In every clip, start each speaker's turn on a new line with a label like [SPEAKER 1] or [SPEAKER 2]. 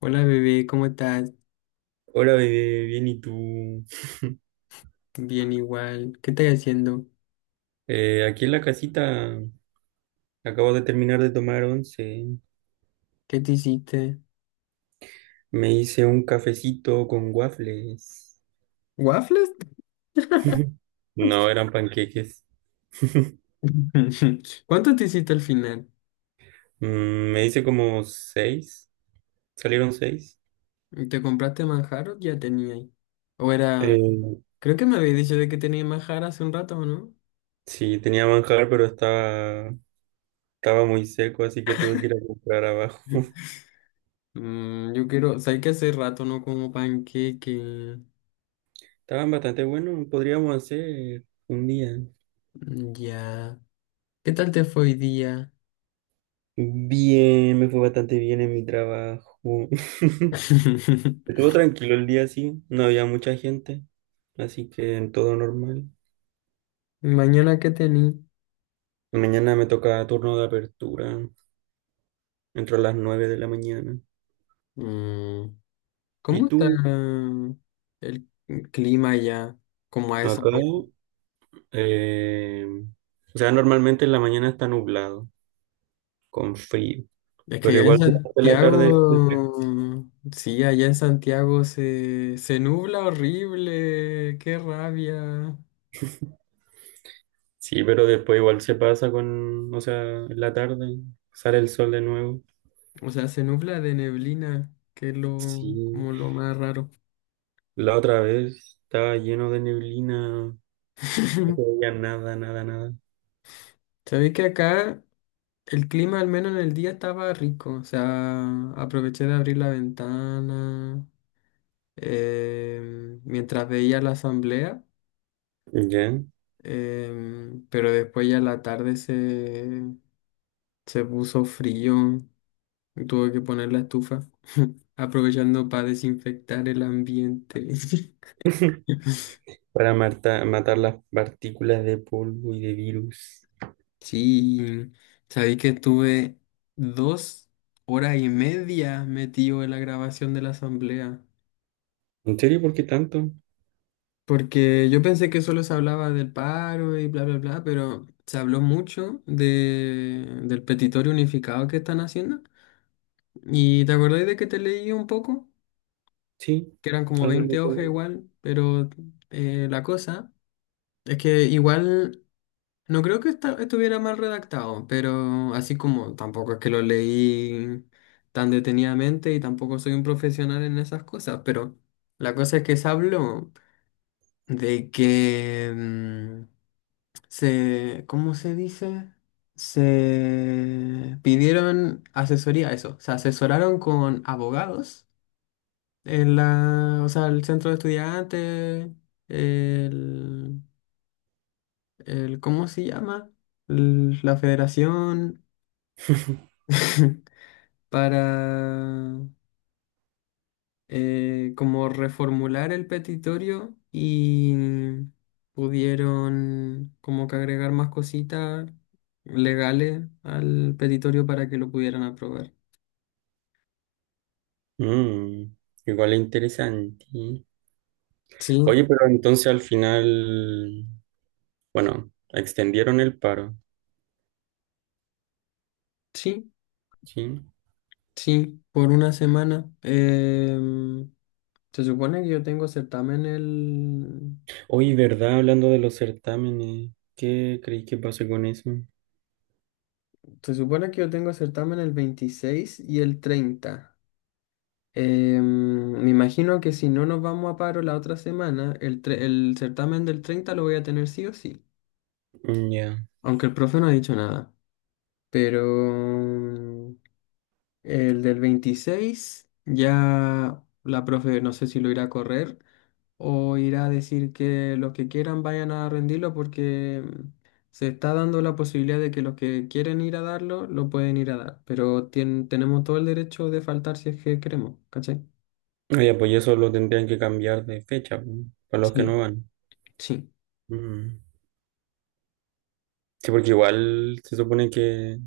[SPEAKER 1] Hola bebé, ¿cómo estás?
[SPEAKER 2] Hola, bebé, bien, ¿y tú?
[SPEAKER 1] Bien igual. ¿Qué estás haciendo?
[SPEAKER 2] Aquí en la casita acabo de terminar de tomar once.
[SPEAKER 1] ¿Qué te hiciste?
[SPEAKER 2] Me hice un cafecito con waffles.
[SPEAKER 1] ¿Waffles?
[SPEAKER 2] No, eran panqueques.
[SPEAKER 1] ¿Cuánto te hiciste al final?
[SPEAKER 2] Me hice como seis. Salieron seis.
[SPEAKER 1] ¿Te compraste manjar o ya tenía ahí? O era...
[SPEAKER 2] Eh,
[SPEAKER 1] Creo que me habías dicho de que tenía manjar hace un rato, ¿no?
[SPEAKER 2] sí, tenía manjar, pero estaba muy seco, así que tuve que ir a comprar abajo.
[SPEAKER 1] Yo quiero... ¿Sabes que hace rato no como panqueque?
[SPEAKER 2] Estaban bastante buenos, podríamos hacer un día.
[SPEAKER 1] Mm, ya. ¿Qué tal te fue hoy día?
[SPEAKER 2] Bien, me fue bastante bien en mi trabajo. Estuvo tranquilo el día, sí, no había mucha gente, así que en todo normal.
[SPEAKER 1] ¿Mañana qué tení?
[SPEAKER 2] Mañana me toca turno de apertura, entro a las 9 de la mañana.
[SPEAKER 1] Mm, ¿Cómo
[SPEAKER 2] ¿Y
[SPEAKER 1] está
[SPEAKER 2] tú?
[SPEAKER 1] el clima allá? Como a esa
[SPEAKER 2] Acá,
[SPEAKER 1] hora.
[SPEAKER 2] eh, o sea, normalmente en la mañana está nublado, con frío,
[SPEAKER 1] Es que
[SPEAKER 2] pero
[SPEAKER 1] allá en
[SPEAKER 2] igual durante la tarde,
[SPEAKER 1] Santiago, sí, allá en Santiago se nubla horrible, qué rabia.
[SPEAKER 2] sí, pero después igual se pasa o sea, en la tarde sale el sol de nuevo.
[SPEAKER 1] O sea, se nubla de neblina, que es lo,
[SPEAKER 2] Sí,
[SPEAKER 1] como lo más raro.
[SPEAKER 2] la otra vez estaba lleno de neblina, no se veía nada, nada, nada.
[SPEAKER 1] Sabéis que acá el clima, al menos en el día, estaba rico. O sea, aproveché de abrir la ventana mientras veía la asamblea.
[SPEAKER 2] ¿Ya?
[SPEAKER 1] Pero después ya la tarde se puso frío y tuve que poner la estufa, aprovechando para desinfectar el ambiente.
[SPEAKER 2] Para matar las partículas de polvo y de virus.
[SPEAKER 1] Sí, sabí que estuve 2 horas y media metido en la grabación de la asamblea,
[SPEAKER 2] ¿En serio? ¿Por qué tanto?
[SPEAKER 1] porque yo pensé que solo se hablaba del paro y bla, bla, bla, pero se habló mucho del petitorio unificado que están haciendo. ¿Y te acordáis de que te leí un poco?
[SPEAKER 2] Sí,
[SPEAKER 1] Que eran como
[SPEAKER 2] algo me
[SPEAKER 1] 20 hojas
[SPEAKER 2] acuerdo.
[SPEAKER 1] igual, pero la cosa es que igual no creo que estuviera mal redactado, pero así como tampoco es que lo leí tan detenidamente y tampoco soy un profesional en esas cosas, pero la cosa es que se habló de que se, ¿cómo se dice? Se pidieron asesoría, eso, se asesoraron con abogados en la, o sea, el centro de estudiantes, el, el ¿cómo se llama? La federación, para como reformular el petitorio y pudieron como que agregar más cositas legales al petitorio para que lo pudieran aprobar.
[SPEAKER 2] Mm, Igual es interesante.
[SPEAKER 1] Sí,
[SPEAKER 2] Oye, pero entonces al final, bueno, extendieron el paro,
[SPEAKER 1] sí,
[SPEAKER 2] ¿sí?
[SPEAKER 1] sí, por una semana. Se supone que yo tengo certamen el...
[SPEAKER 2] Oye, ¿verdad? Hablando de los certámenes, ¿qué creéis que pase con eso?
[SPEAKER 1] Se supone que yo tengo certamen el 26 y el 30. Me imagino que si no nos vamos a paro la otra semana, el certamen del 30 lo voy a tener sí o sí.
[SPEAKER 2] Mm. Ya.
[SPEAKER 1] Aunque el profe no ha dicho nada. Pero em, el del 26 ya la profe no sé si lo irá a correr, o ir a decir que los que quieran vayan a rendirlo, porque se está dando la posibilidad de que los que quieren ir a darlo lo pueden ir a dar, pero tenemos todo el derecho de faltar si es que queremos, ¿cachai?
[SPEAKER 2] Oye, pues eso lo tendrían que cambiar de fecha, po, para los que no
[SPEAKER 1] Sí,
[SPEAKER 2] van.
[SPEAKER 1] sí.
[SPEAKER 2] Mm. Sí, porque igual se supone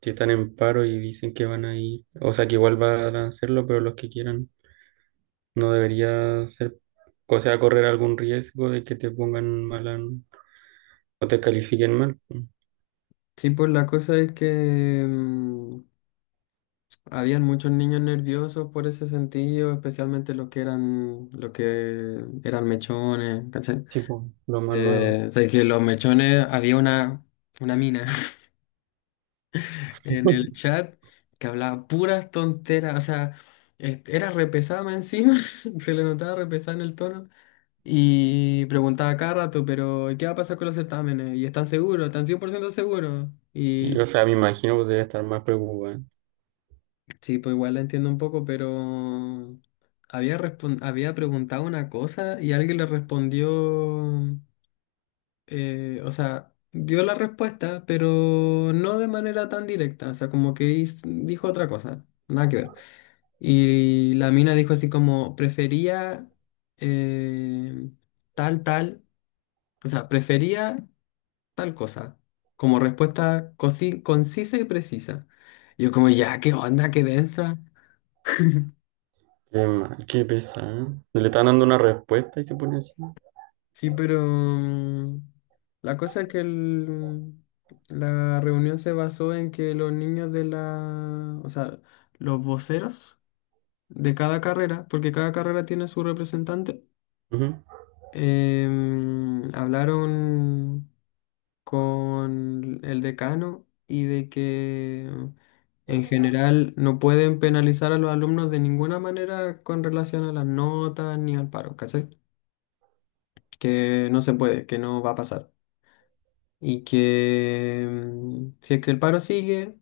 [SPEAKER 2] que están en paro y dicen que van a ir, o sea, que igual van a hacerlo, pero los que quieran no debería ser, o sea, correr algún riesgo de que te pongan o te califiquen mal.
[SPEAKER 1] Sí, pues la cosa es que habían muchos niños nerviosos por ese sentido, especialmente los que eran mechones, ¿cachai?
[SPEAKER 2] Tipo, lo más nuevo.
[SPEAKER 1] O sea, que los mechones había una mina en el chat que hablaba puras tonteras, o sea, este, era repesada más encima, se le notaba repesada en el tono. Y preguntaba cada rato, pero ¿qué va a pasar con los certámenes? ¿Y están seguros? ¿Están 100% seguros?
[SPEAKER 2] Sí,
[SPEAKER 1] Y
[SPEAKER 2] o sea, me imagino que debe estar más preocupada.
[SPEAKER 1] sí, pues igual la entiendo un poco, pero había, había preguntado una cosa y alguien le respondió, o sea, dio la respuesta, pero no de manera tan directa, o sea, como que dijo otra cosa, nada que ver. Y la mina dijo así como, prefería eh, tal, tal, o sea, prefería tal cosa, como respuesta concisa y precisa. Yo como, ya, qué onda, qué densa.
[SPEAKER 2] Qué mal, qué pesado. Le están dando una respuesta y se pone así.
[SPEAKER 1] Sí, pero la cosa es que la reunión se basó en que los niños de la, o sea, los voceros de cada carrera, porque cada carrera tiene su representante,
[SPEAKER 2] Ujú.
[SPEAKER 1] hablaron con el decano y de que en general no pueden penalizar a los alumnos de ninguna manera con relación a las notas ni al paro, ¿cachai? Que no se puede, que no va a pasar. Y que si es que el paro sigue,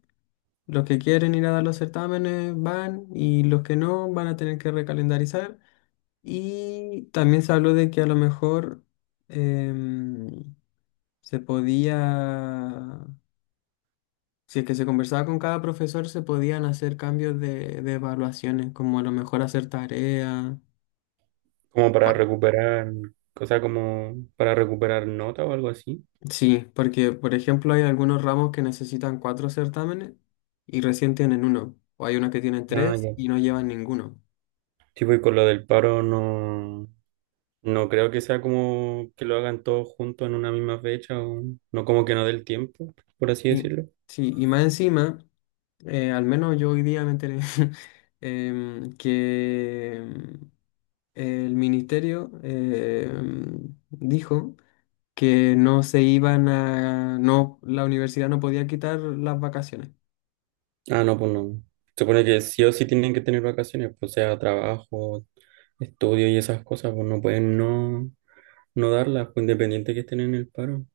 [SPEAKER 1] los que quieren ir a dar los certámenes van y los que no van a tener que recalendarizar. Y también se habló de que a lo mejor em, se podía. Si es que se conversaba con cada profesor, se podían hacer cambios de evaluaciones, como a lo mejor hacer tareas.
[SPEAKER 2] Como para recuperar, o sea, como para recuperar nota o algo así.
[SPEAKER 1] Sí, porque por ejemplo hay algunos ramos que necesitan cuatro certámenes y recién tienen uno, o hay unos que tienen
[SPEAKER 2] Ah,
[SPEAKER 1] tres
[SPEAKER 2] ya.
[SPEAKER 1] y no llevan ninguno.
[SPEAKER 2] Tipo, y con lo del paro no, no creo que sea como que lo hagan todos juntos en una misma fecha, o no como que no del tiempo, por así
[SPEAKER 1] Sí,
[SPEAKER 2] decirlo.
[SPEAKER 1] sí, y más encima, al menos yo hoy día me enteré que el ministerio dijo que no se iban a, no, la universidad no podía quitar las vacaciones.
[SPEAKER 2] Ah, no, pues no. Se supone que sí o sí tienen que tener vacaciones, pues sea trabajo, estudio y esas cosas, pues no pueden no darlas, pues independiente que estén en el paro.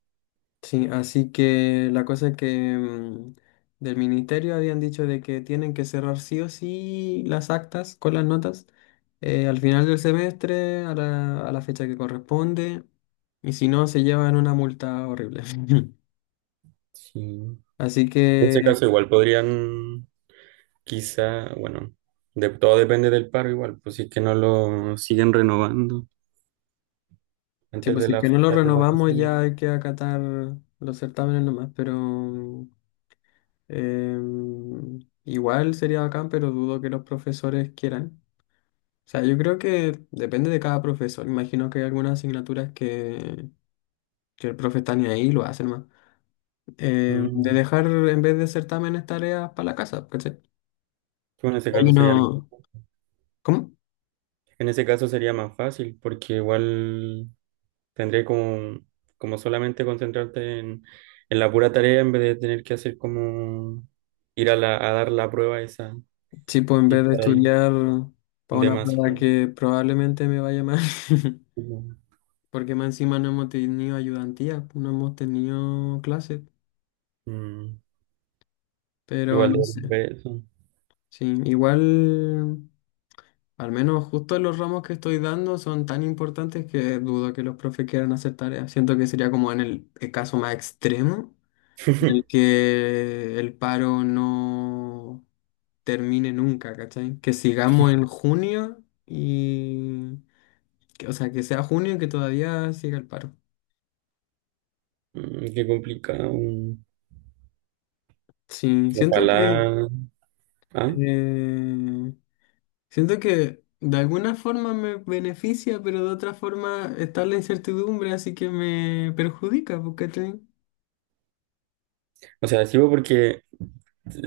[SPEAKER 1] Sí, así que la cosa es que del ministerio habían dicho de que tienen que cerrar sí o sí las actas con las notas al final del semestre, a la fecha que corresponde, y si no, se llevan una multa horrible.
[SPEAKER 2] Sí.
[SPEAKER 1] Así
[SPEAKER 2] En
[SPEAKER 1] que,
[SPEAKER 2] ese caso igual podrían, quizá, bueno, todo depende del paro igual, pues si es que no lo siguen renovando
[SPEAKER 1] sí,
[SPEAKER 2] antes
[SPEAKER 1] pues
[SPEAKER 2] de
[SPEAKER 1] si es que
[SPEAKER 2] las
[SPEAKER 1] no lo
[SPEAKER 2] fechas de
[SPEAKER 1] renovamos
[SPEAKER 2] vacaciones.
[SPEAKER 1] ya hay que acatar los certámenes nomás, pero igual sería bacán, pero dudo que los profesores quieran. O sea, yo creo que depende de cada profesor. Imagino que hay algunas asignaturas que el profe está ni ahí, lo hacen más. De
[SPEAKER 2] Mm.
[SPEAKER 1] dejar, en vez de certámenes, tareas para la casa, ¿cachai?
[SPEAKER 2] Pues en ese
[SPEAKER 1] Hay
[SPEAKER 2] caso sería,
[SPEAKER 1] uno... ¿Cómo?
[SPEAKER 2] en ese caso sería más fácil porque igual tendré como, como solamente concentrarte en la pura tarea en vez de tener que hacer como ir a dar la prueba esa
[SPEAKER 1] Sí, pues en
[SPEAKER 2] y
[SPEAKER 1] vez de
[SPEAKER 2] estar ahí
[SPEAKER 1] estudiar para una prueba
[SPEAKER 2] demasiado.
[SPEAKER 1] que probablemente me vaya mal, porque más encima no hemos tenido ayudantía, no hemos tenido clases,
[SPEAKER 2] Mm,
[SPEAKER 1] pero
[SPEAKER 2] Igual de
[SPEAKER 1] no sé.
[SPEAKER 2] ver eso.
[SPEAKER 1] Sí, igual. Al menos justo los ramos que estoy dando son tan importantes que dudo que los profes quieran hacer tareas. Siento que sería como en el caso más extremo, en el que el paro no termine nunca, ¿cachai? Que sigamos en junio y... que, o sea, que sea junio y que todavía siga el paro.
[SPEAKER 2] Qué complicado.
[SPEAKER 1] Sí,
[SPEAKER 2] Ojalá. ¿Ah?
[SPEAKER 1] eh, siento que de alguna forma me beneficia, pero de otra forma está la incertidumbre, así que me perjudica, pues, ¿cachai?
[SPEAKER 2] O sea, sí, porque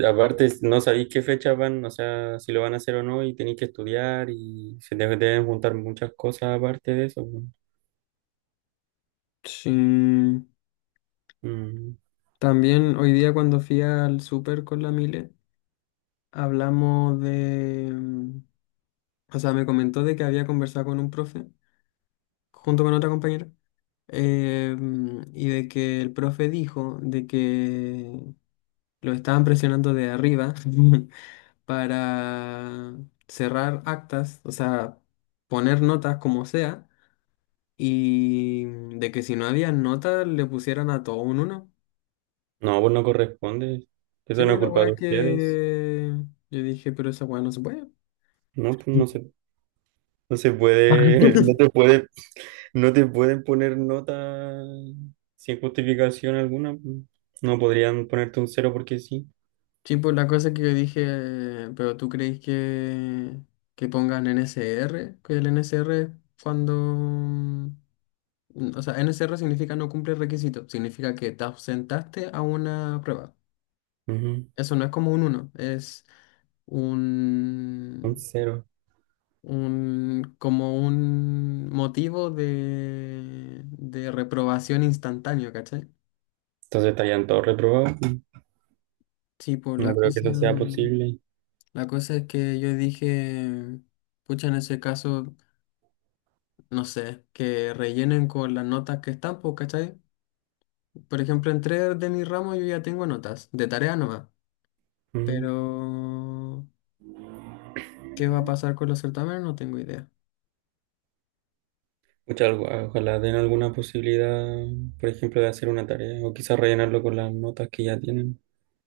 [SPEAKER 2] aparte, no sabéis qué fecha van, o sea, si lo van a hacer o no, y tenéis que estudiar y se te deben juntar muchas cosas aparte de eso, pues.
[SPEAKER 1] Sí,
[SPEAKER 2] Mm.
[SPEAKER 1] también hoy día cuando fui al súper con la Mile, hablamos de, o sea, me comentó de que había conversado con un profe, junto con otra compañera, y de que el profe dijo de que lo estaban presionando de arriba para cerrar actas, o sea, poner notas como sea, y de que si no había notas le pusieran a todo un uno.
[SPEAKER 2] No, pues no corresponde.
[SPEAKER 1] Sí,
[SPEAKER 2] Eso no
[SPEAKER 1] pues
[SPEAKER 2] es
[SPEAKER 1] la
[SPEAKER 2] culpa de
[SPEAKER 1] weá
[SPEAKER 2] ustedes.
[SPEAKER 1] que yo dije, pero esa weá no se puede.
[SPEAKER 2] No, pues no se puede, no te pueden poner nota sin justificación alguna, pues. No podrían ponerte un cero porque sí.
[SPEAKER 1] Sí, pues la cosa que yo dije, pero tú crees que pongan NSR, que el NSR cuando, o sea, NSR significa no cumple requisitos, significa que te ausentaste a una prueba.
[SPEAKER 2] Ujú.
[SPEAKER 1] Eso no es como un uno, es
[SPEAKER 2] Un
[SPEAKER 1] un,
[SPEAKER 2] cero.
[SPEAKER 1] un como un motivo de reprobación instantáneo, ¿cachai?
[SPEAKER 2] Entonces estarían todos reprobados, pues.
[SPEAKER 1] Sí, pues
[SPEAKER 2] No
[SPEAKER 1] la
[SPEAKER 2] creo que
[SPEAKER 1] cosa,
[SPEAKER 2] eso sea posible.
[SPEAKER 1] la cosa es que yo dije, pucha, en ese caso, no sé, que rellenen con las notas que están, pues, ¿cachai? Por ejemplo, en tres de mi ramo yo ya tengo notas, de tarea nomás,
[SPEAKER 2] Ujú.
[SPEAKER 1] pero ¿qué va a pasar con los certámenes? No tengo idea.
[SPEAKER 2] Pucha, ojalá den alguna posibilidad, por ejemplo, de hacer una tarea o quizás rellenarlo con las notas que ya tienen.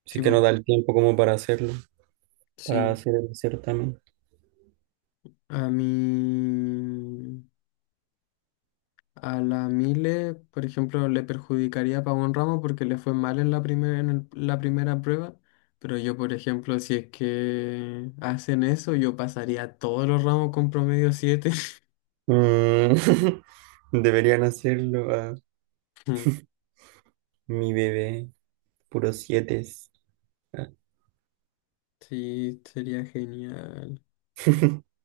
[SPEAKER 2] Sí
[SPEAKER 1] Sí,
[SPEAKER 2] que
[SPEAKER 1] pues,
[SPEAKER 2] no da el tiempo como para hacerlo, para
[SPEAKER 1] sí.
[SPEAKER 2] hacer el certamen.
[SPEAKER 1] A mí... A la Mile, por ejemplo, le perjudicaría a Pavón Ramos porque le fue mal en la primera, en la primera prueba. Pero yo, por ejemplo, si es que hacen eso, yo pasaría todos los ramos con promedio siete.
[SPEAKER 2] Mm. Deberían hacerlo a mi bebé, puro siete. Ah.
[SPEAKER 1] Sí, sería genial.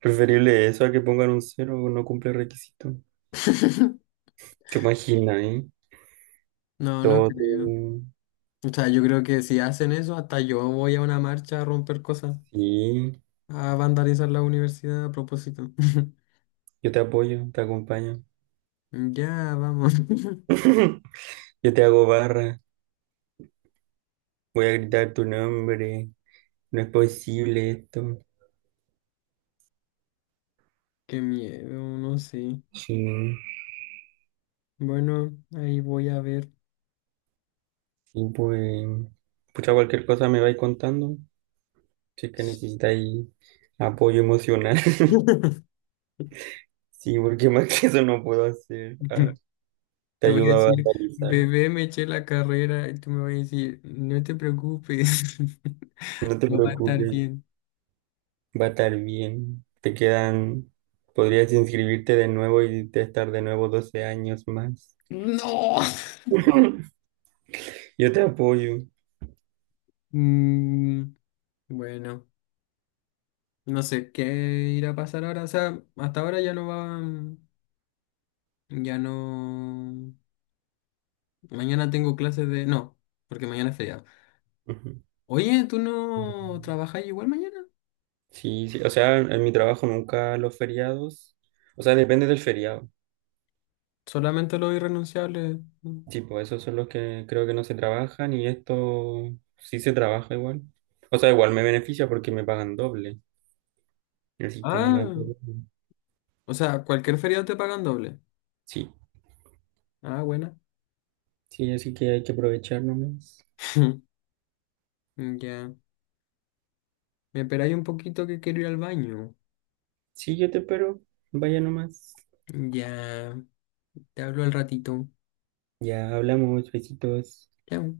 [SPEAKER 2] Preferible eso a que pongan un cero o no cumple requisito. ¿Te imaginas, eh?
[SPEAKER 1] No, no
[SPEAKER 2] Todo.
[SPEAKER 1] creo. O sea, yo creo que si hacen eso, hasta yo voy a una marcha a romper cosas,
[SPEAKER 2] Sí,
[SPEAKER 1] a vandalizar la universidad a propósito.
[SPEAKER 2] yo te apoyo, te acompaño.
[SPEAKER 1] Ya, vamos.
[SPEAKER 2] Yo te hago barra, voy a gritar tu nombre. No es posible esto.
[SPEAKER 1] Qué miedo, no sé.
[SPEAKER 2] Sí,
[SPEAKER 1] Bueno, ahí voy a ver.
[SPEAKER 2] y pues, pucha, cualquier cosa me vais contando. Si es que necesitáis apoyo emocional. Sí, porque más que eso no puedo hacer. Ah, te
[SPEAKER 1] Te voy a
[SPEAKER 2] ayudo a
[SPEAKER 1] decir,
[SPEAKER 2] batalizar.
[SPEAKER 1] bebé, me eché la carrera y tú me vas a decir, no te preocupes,
[SPEAKER 2] No te
[SPEAKER 1] no va a estar
[SPEAKER 2] preocupes,
[SPEAKER 1] bien.
[SPEAKER 2] va a estar bien. Te quedan, podrías inscribirte de nuevo y te estar de nuevo 12 años más.
[SPEAKER 1] No.
[SPEAKER 2] Yo te apoyo.
[SPEAKER 1] Mm, bueno, no sé qué irá a pasar ahora. O sea, hasta ahora ya no va, ya no. Mañana tengo clases de. No, porque mañana es feriado.
[SPEAKER 2] Ujú.
[SPEAKER 1] Oye, ¿tú no trabajas igual mañana?
[SPEAKER 2] Sí, sí, o sea, en mi trabajo nunca los feriados, o sea, depende del feriado.
[SPEAKER 1] Solamente los irrenunciables.
[SPEAKER 2] Sí, pues esos son los que creo que no se trabajan y esto sí se trabaja igual. O sea, igual me beneficia porque me pagan doble. Así que no
[SPEAKER 1] Ah,
[SPEAKER 2] hay problema.
[SPEAKER 1] o sea, cualquier feriado te pagan doble.
[SPEAKER 2] Sí,
[SPEAKER 1] Ah, buena.
[SPEAKER 2] sí, así que hay que aprovechar nomás.
[SPEAKER 1] Mm, ya, me esperáis un poquito que quiero ir al baño.
[SPEAKER 2] Sí, yo te espero. Vaya nomás.
[SPEAKER 1] Ya, te hablo al ratito.
[SPEAKER 2] Ya hablamos, besitos.
[SPEAKER 1] Chao.